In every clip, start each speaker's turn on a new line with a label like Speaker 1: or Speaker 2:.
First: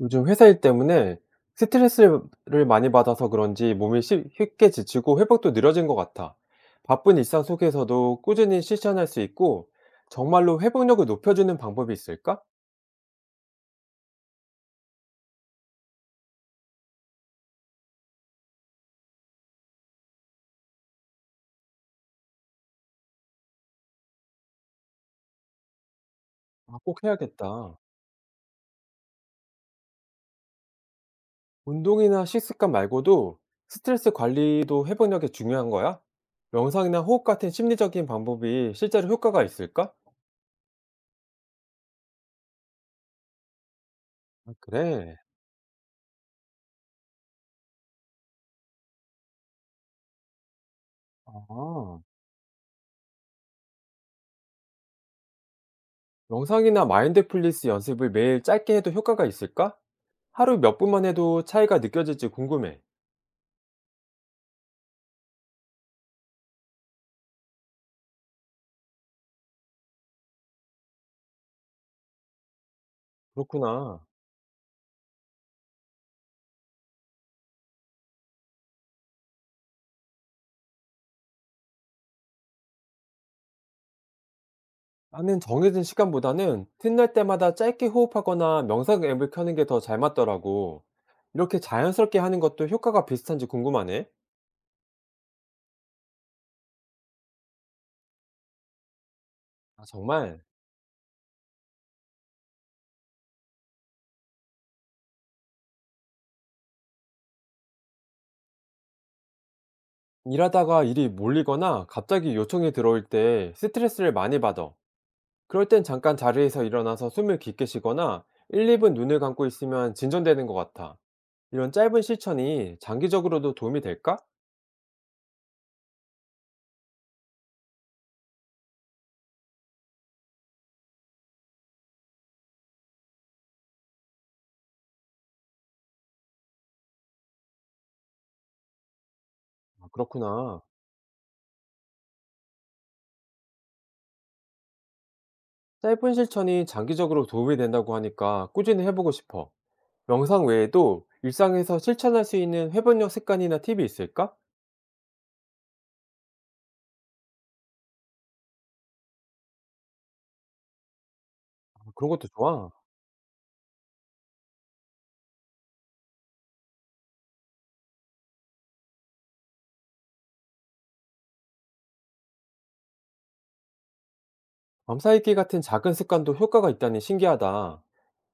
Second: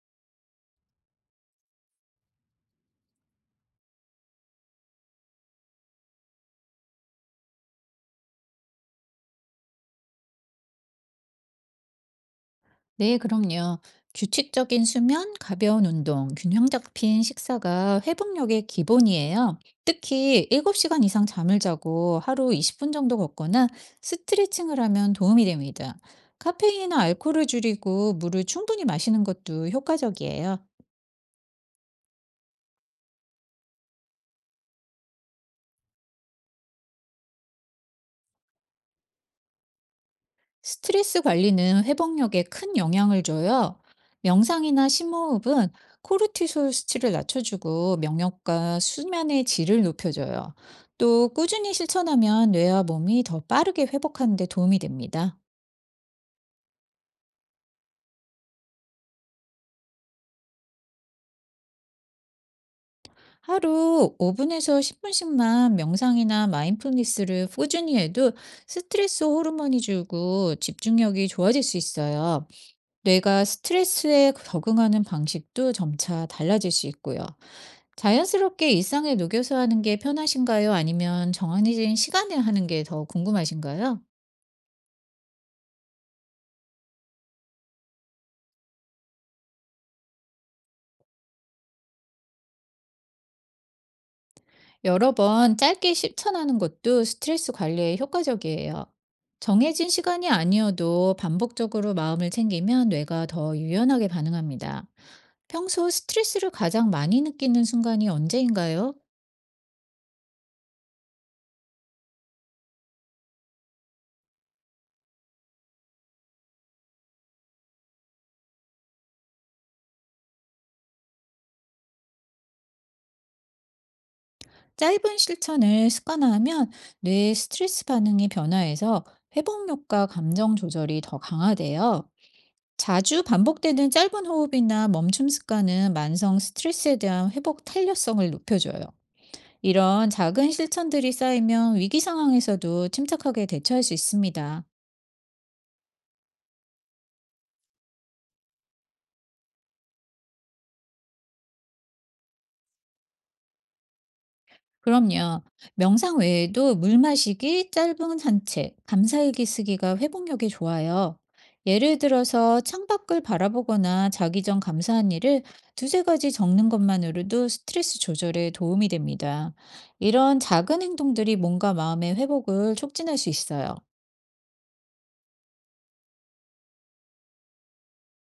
Speaker 1: 요즘 회사 일 때문에 스트레스를 많이 받아서 그런지 몸이 쉽게 지치고 회복도 느려진 것 같아. 바쁜 일상 속에서도 꾸준히 실천할 수 있고 정말로 회복력을 높여주는 방법이 있을까?
Speaker 2: 네, 그럼요. 규칙적인 수면, 가벼운 운동, 균형 잡힌 식사가 회복력의 기본이에요. 특히 7시간 이상 잠을 자고 하루 20분 정도 걷거나 스트레칭을 하면 도움이 됩니다.
Speaker 1: 아,
Speaker 2: 카페인이나
Speaker 1: 꼭
Speaker 2: 알코올을
Speaker 1: 해야겠다.
Speaker 2: 줄이고 물을 충분히 마시는 것도 효과적이에요.
Speaker 1: 운동이나 식습관 말고도 스트레스 관리도 회복력에 중요한 거야? 명상이나 호흡 같은 심리적인 방법이 실제로 효과가 있을까?
Speaker 2: 스트레스 관리는 회복력에 큰 영향을 줘요.
Speaker 1: 아,
Speaker 2: 명상이나
Speaker 1: 그래.
Speaker 2: 심호흡은 코르티솔 수치를 낮춰주고 명력과 수면의 질을 높여줘요. 또 꾸준히
Speaker 1: 아.
Speaker 2: 실천하면 뇌와 몸이 더 빠르게 회복하는 데 도움이 됩니다.
Speaker 1: 명상이나 마인드풀리스 연습을 매일 짧게 해도 효과가 있을까? 하루 몇 분만 해도 차이가 느껴질지 궁금해.
Speaker 2: 하루 5분에서 10분씩만 명상이나 마인드풀니스를 꾸준히 해도 스트레스 호르몬이 줄고 집중력이 좋아질 수 있어요. 뇌가
Speaker 1: 그렇구나.
Speaker 2: 스트레스에 적응하는 방식도 점차 달라질 수 있고요. 자연스럽게 일상에 녹여서 하는 게 편하신가요? 아니면 정해진 시간에 하는 게 더 궁금하신가요?
Speaker 1: 나는 정해진 시간보다는 틈날 때마다 짧게 호흡하거나 명상 앱을 켜는 게 더 잘 맞더라고. 이렇게 자연스럽게 하는 것도 효과가 비슷한지 궁금하네.
Speaker 2: 여러 번 짧게 실천하는 것도 스트레스 관리에 효과적이에요.
Speaker 1: 아,
Speaker 2: 정해진 시간이
Speaker 1: 정말.
Speaker 2: 아니어도 반복적으로 마음을 챙기면 뇌가 더 유연하게 반응합니다. 평소 스트레스를 가장 많이 느끼는 순간이 언제인가요?
Speaker 1: 일하다가 일이 몰리거나 갑자기 요청이 들어올 때 스트레스를 많이 받아. 그럴 땐 잠깐 자리에서 일어나서 숨을 깊게 쉬거나 1, 2분 눈을 감고 있으면 진전되는 것 같아. 이런 짧은 실천이 장기적으로도 도움이 될까?
Speaker 2: 짧은 실천을 습관화하면 뇌의 스트레스 반응이 변화해서 회복력과 감정 조절이 더 강화돼요. 자주 반복되는 짧은 호흡이나 멈춤 습관은 만성 스트레스에 대한 회복 탄력성을 높여줘요.
Speaker 1: 아,
Speaker 2: 이런 작은
Speaker 1: 그렇구나.
Speaker 2: 실천들이 쌓이면 위기 상황에서도 침착하게 대처할 수 있습니다.
Speaker 1: 짧은 실천이 장기적으로 도움이 된다고 하니까 꾸준히 해보고 싶어. 명상 외에도 일상에서 실천할 수 있는 회복력 습관이나 팁이 있을까?
Speaker 2: 그럼요. 명상 외에도 물 마시기, 짧은 산책, 감사일기 쓰기가 회복력에 좋아요.
Speaker 1: 아,
Speaker 2: 예를
Speaker 1: 그런 것도
Speaker 2: 들어서
Speaker 1: 좋아.
Speaker 2: 창밖을 바라보거나 자기 전 감사한 일을 두세 가지 적는 것만으로도 스트레스 조절에 도움이 됩니다. 이런 작은 행동들이 몸과 마음의 회복을 촉진할 수 있어요.
Speaker 1: 밤사이기 같은 작은 습관도 효과가 있다니 신기하다.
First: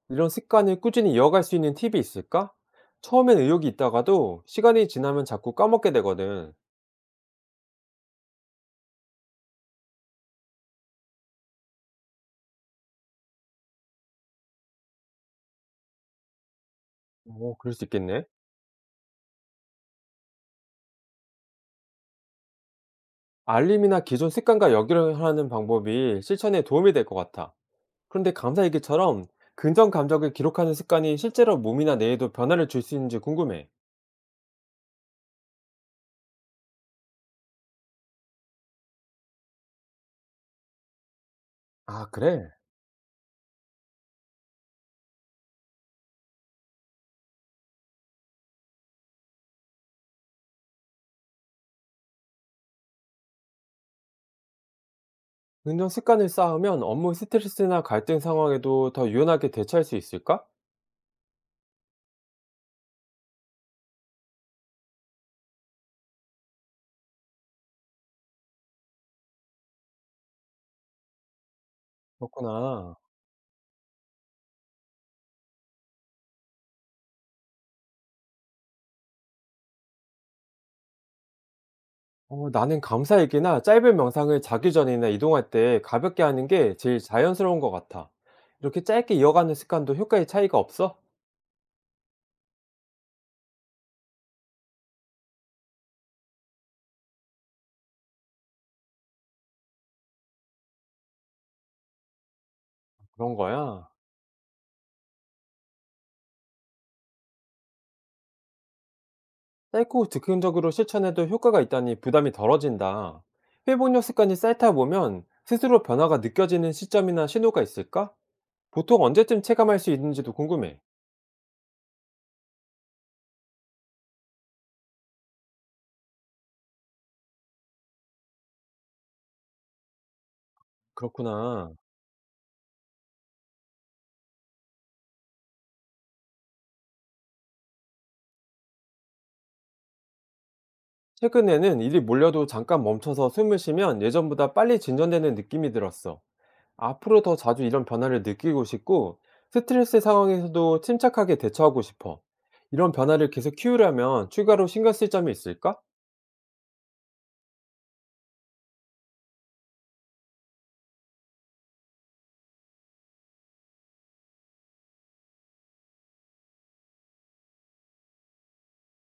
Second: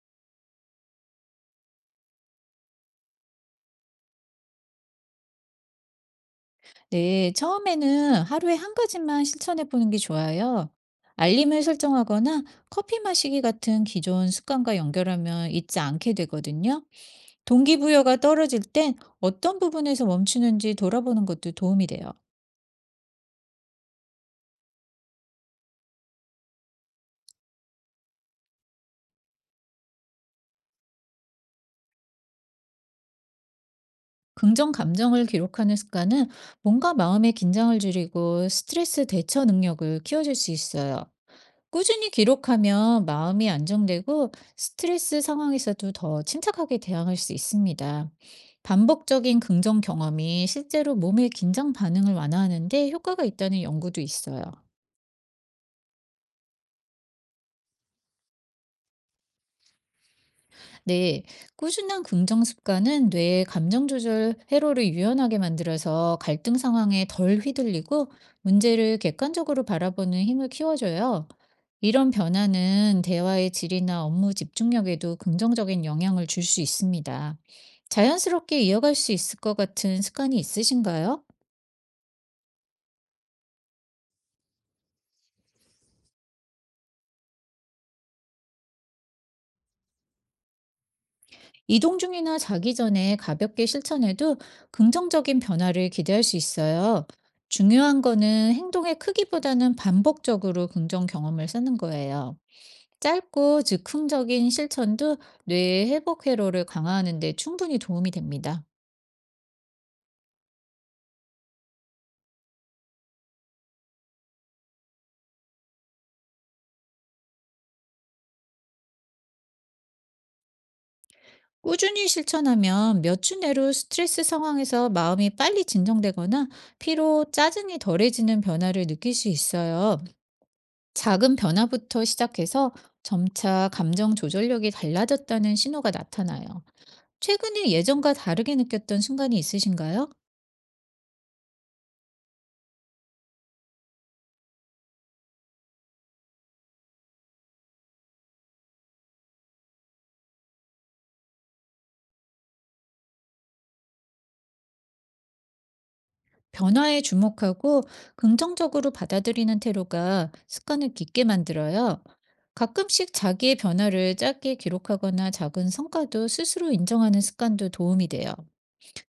Speaker 1: 이런 습관을 꾸준히 이어갈 수 있는 팁이 있을까? 처음엔 의욕이 있다가도 시간이 지나면 자꾸 까먹게 되거든.
Speaker 2: 네, 처음에는 하루에 한 가지만 실천해 보는 게 좋아요. 알림을 설정하거나 커피 마시기 같은 기존 습관과 연결하면 잊지 않게 되거든요.
Speaker 1: 오 그럴 수
Speaker 2: 동기부여가
Speaker 1: 있겠네.
Speaker 2: 떨어질 땐 어떤 부분에서 멈추는지 돌아보는 것도 도움이 돼요.
Speaker 1: 알림이나 기존 습관과 연결하는 방법이 실천에 도움이 될 것 같아. 그런데 감사 일기처럼 긍정 감정을 기록하는 습관이 실제로 몸이나 뇌에도 변화를 줄 수 있는지 궁금해.
Speaker 2: 긍정 감정을 기록하는 습관은 뭔가 마음의 긴장을 줄이고 스트레스 대처 능력을 키워줄 수 있어요.
Speaker 1: 아,
Speaker 2: 꾸준히
Speaker 1: 그래.
Speaker 2: 기록하면 마음이 안정되고 스트레스 상황에서도 더 침착하게 대항할 수 있습니다. 반복적인 긍정 경험이 실제로 몸의 긴장 반응을 완화하는 데 효과가 있다는 연구도 있어요.
Speaker 1: 긍정 습관을 쌓으면 업무 스트레스나 갈등 상황에도 더 유연하게 대처할 수 있을까?
Speaker 2: 네, 꾸준한 긍정 습관은 뇌의 감정 조절 회로를 유연하게 만들어서 갈등 상황에 덜 휘둘리고 문제를 객관적으로 바라보는 힘을 키워줘요. 이런
Speaker 1: 그렇구나.
Speaker 2: 변화는 대화의 질이나 업무 집중력에도 긍정적인 영향을 줄 수 있습니다. 자연스럽게 이어갈 수 있을 것 같은 습관이 있으신가요?
Speaker 1: 어, 나는 감사 일기나 짧은 명상을 자기 전이나 이동할 때 가볍게 하는 게 제일 자연스러운 것 같아. 이렇게 짧게 이어가는 습관도 효과의 차이가 없어?
Speaker 2: 이동 중이나 자기 전에 가볍게 실천해도 긍정적인 변화를 기대할 수 있어요. 중요한 거는 행동의 크기보다는 반복적으로 긍정 경험을 쓰는 거예요.
Speaker 1: 그런
Speaker 2: 짧고
Speaker 1: 거야.
Speaker 2: 즉흥적인 실천도 뇌의 회복 회로를 강화하는 데 충분히 도움이 됩니다.
Speaker 1: 짧고 즉흥적으로 실천해도 효과가 있다니 부담이 덜어진다. 회복력 습관이 쌓다 보면 스스로 변화가 느껴지는 시점이나 신호가 있을까? 보통 언제쯤 체감할 수 있는지도 궁금해.
Speaker 2: 꾸준히 실천하면 몇 주 내로 스트레스 상황에서 마음이 빨리 진정되거나 피로, 짜증이 덜해지는 변화를 느낄 수 있어요. 작은
Speaker 1: 그렇구나.
Speaker 2: 변화부터 시작해서 점차 감정 조절력이 달라졌다는 신호가 나타나요. 최근에 예전과 다르게 느꼈던 순간이 있으신가요?
Speaker 1: 최근에는 일이 몰려도 잠깐 멈춰서 숨을 쉬면 예전보다 빨리 진전되는 느낌이 들었어. 앞으로 더 자주 이런 변화를 느끼고 싶고 스트레스 상황에서도 침착하게 대처하고 싶어. 이런 변화를 계속 키우려면 추가로 신경 쓸 점이 있을까?
Speaker 2: 변화에 주목하고 긍정적으로 받아들이는 태도가 습관을 깊게 만들어요. 가끔씩 자기의 변화를 짧게 기록하거나 작은 성과도 스스로 인정하는 습관도 도움이 돼요.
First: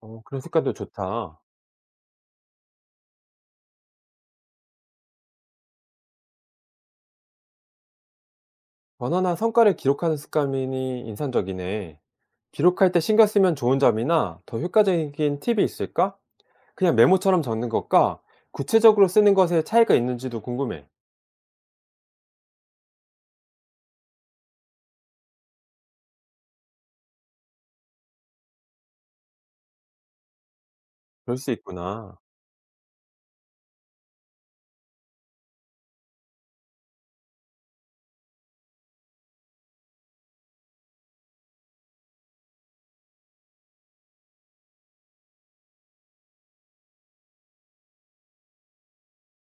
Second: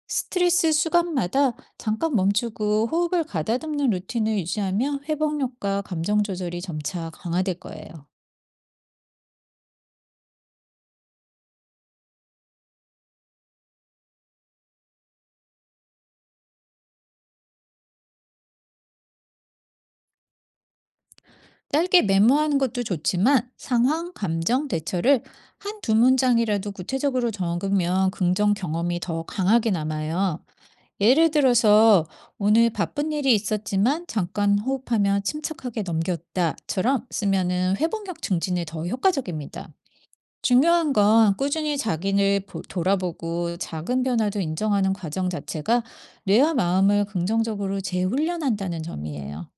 Speaker 1: 어, 그런 습관도
Speaker 2: 스트레스
Speaker 1: 좋다.
Speaker 2: 수감마다 잠깐 멈추고 호흡을 가다듬는 루틴을 유지하면 회복 효과, 감정 조절이 점차 강화될 거예요.
Speaker 1: 변화나 성과를 기록하는 습관이 인상적이네. 기록할 때 신경 쓰면 좋은 점이나 더 효과적인 팁이 있을까? 그냥 메모처럼 적는 것과 구체적으로 쓰는 것에 차이가 있는지도 궁금해.
Speaker 2: 짧게 메모하는 것도 좋지만 상황, 감정, 대처를 한 두 문장이라도 구체적으로 적으면 긍정 경험이 더 강하게 남아요. 예를
Speaker 1: 그럴 수
Speaker 2: 들어서
Speaker 1: 있구나.
Speaker 2: 오늘 바쁜 일이 있었지만 잠깐 호흡하며 침착하게 넘겼다처럼 쓰면은 회복력 증진에 더 효과적입니다. 중요한 건 꾸준히 돌아보고 작은 변화도 인정하는 과정 자체가 뇌와 마음을 긍정적으로 재훈련한다는 점이에요.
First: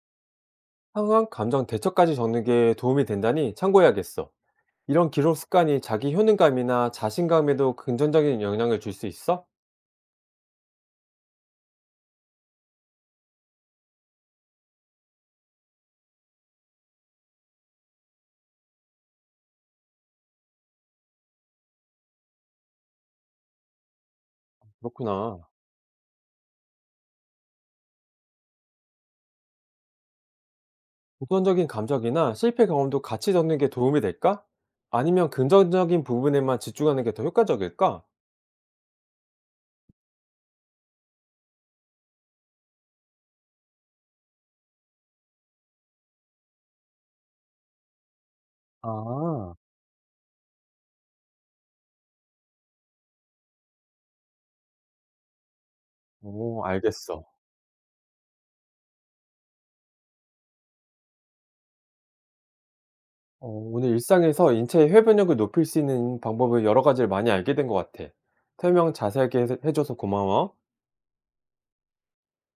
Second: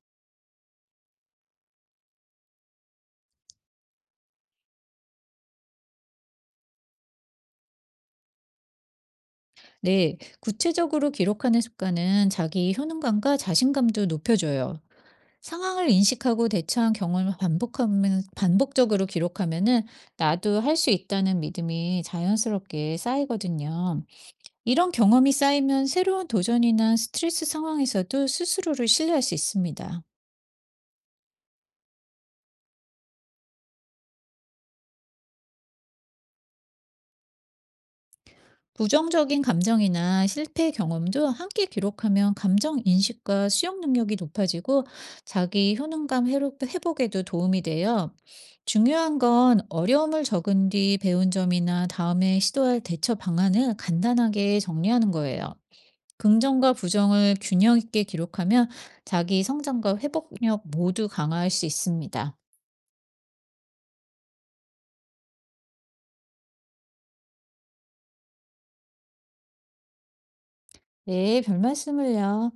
Speaker 1: 상황, 감정, 대처까지 적는 게 도움이 된다니 참고해야겠어. 이런 기록 습관이 자기 효능감이나 자신감에도 긍정적인 영향을 줄 수 있어?
Speaker 2: 네, 구체적으로 기록하는 습관은 자기 효능감과 자신감도 높여줘요. 상황을 인식하고 대처한 경험을 반복하면, 반복적으로 기록하면은 나도 할 수 있다는 믿음이 자연스럽게 쌓이거든요. 이런 경험이
Speaker 1: 그렇구나.
Speaker 2: 쌓이면 새로운 도전이나 스트레스 상황에서도 스스로를 신뢰할 수 있습니다.
Speaker 1: 부정적인 감정이나 실패 경험도 같이 적는 게 도움이 될까? 아니면 긍정적인 부분에만 집중하는 게 더 효과적일까?
Speaker 2: 부정적인 감정이나 실패 경험도 함께 기록하면 감정 인식과 수용 능력이 높아지고 회복에도 도움이 돼요. 중요한
Speaker 1: 아.
Speaker 2: 건 어려움을 적은 뒤 배운 점이나 다음에 시도할 대처 방안을 간단하게 정리하는 거예요.
Speaker 1: 오
Speaker 2: 긍정과
Speaker 1: 알겠어.
Speaker 2: 부정을 균형 있게 기록하면 자기 성장과 회복력 모두 강화할 수 있습니다.
Speaker 1: 어 오늘 일상에서 인체의 회변력을 높일 수 있는 방법을 여러 가지를 많이 알게 된 것 같아. 설명 자세하게 해 줘서 고마워.
Speaker 2: 네, 별 말씀을요.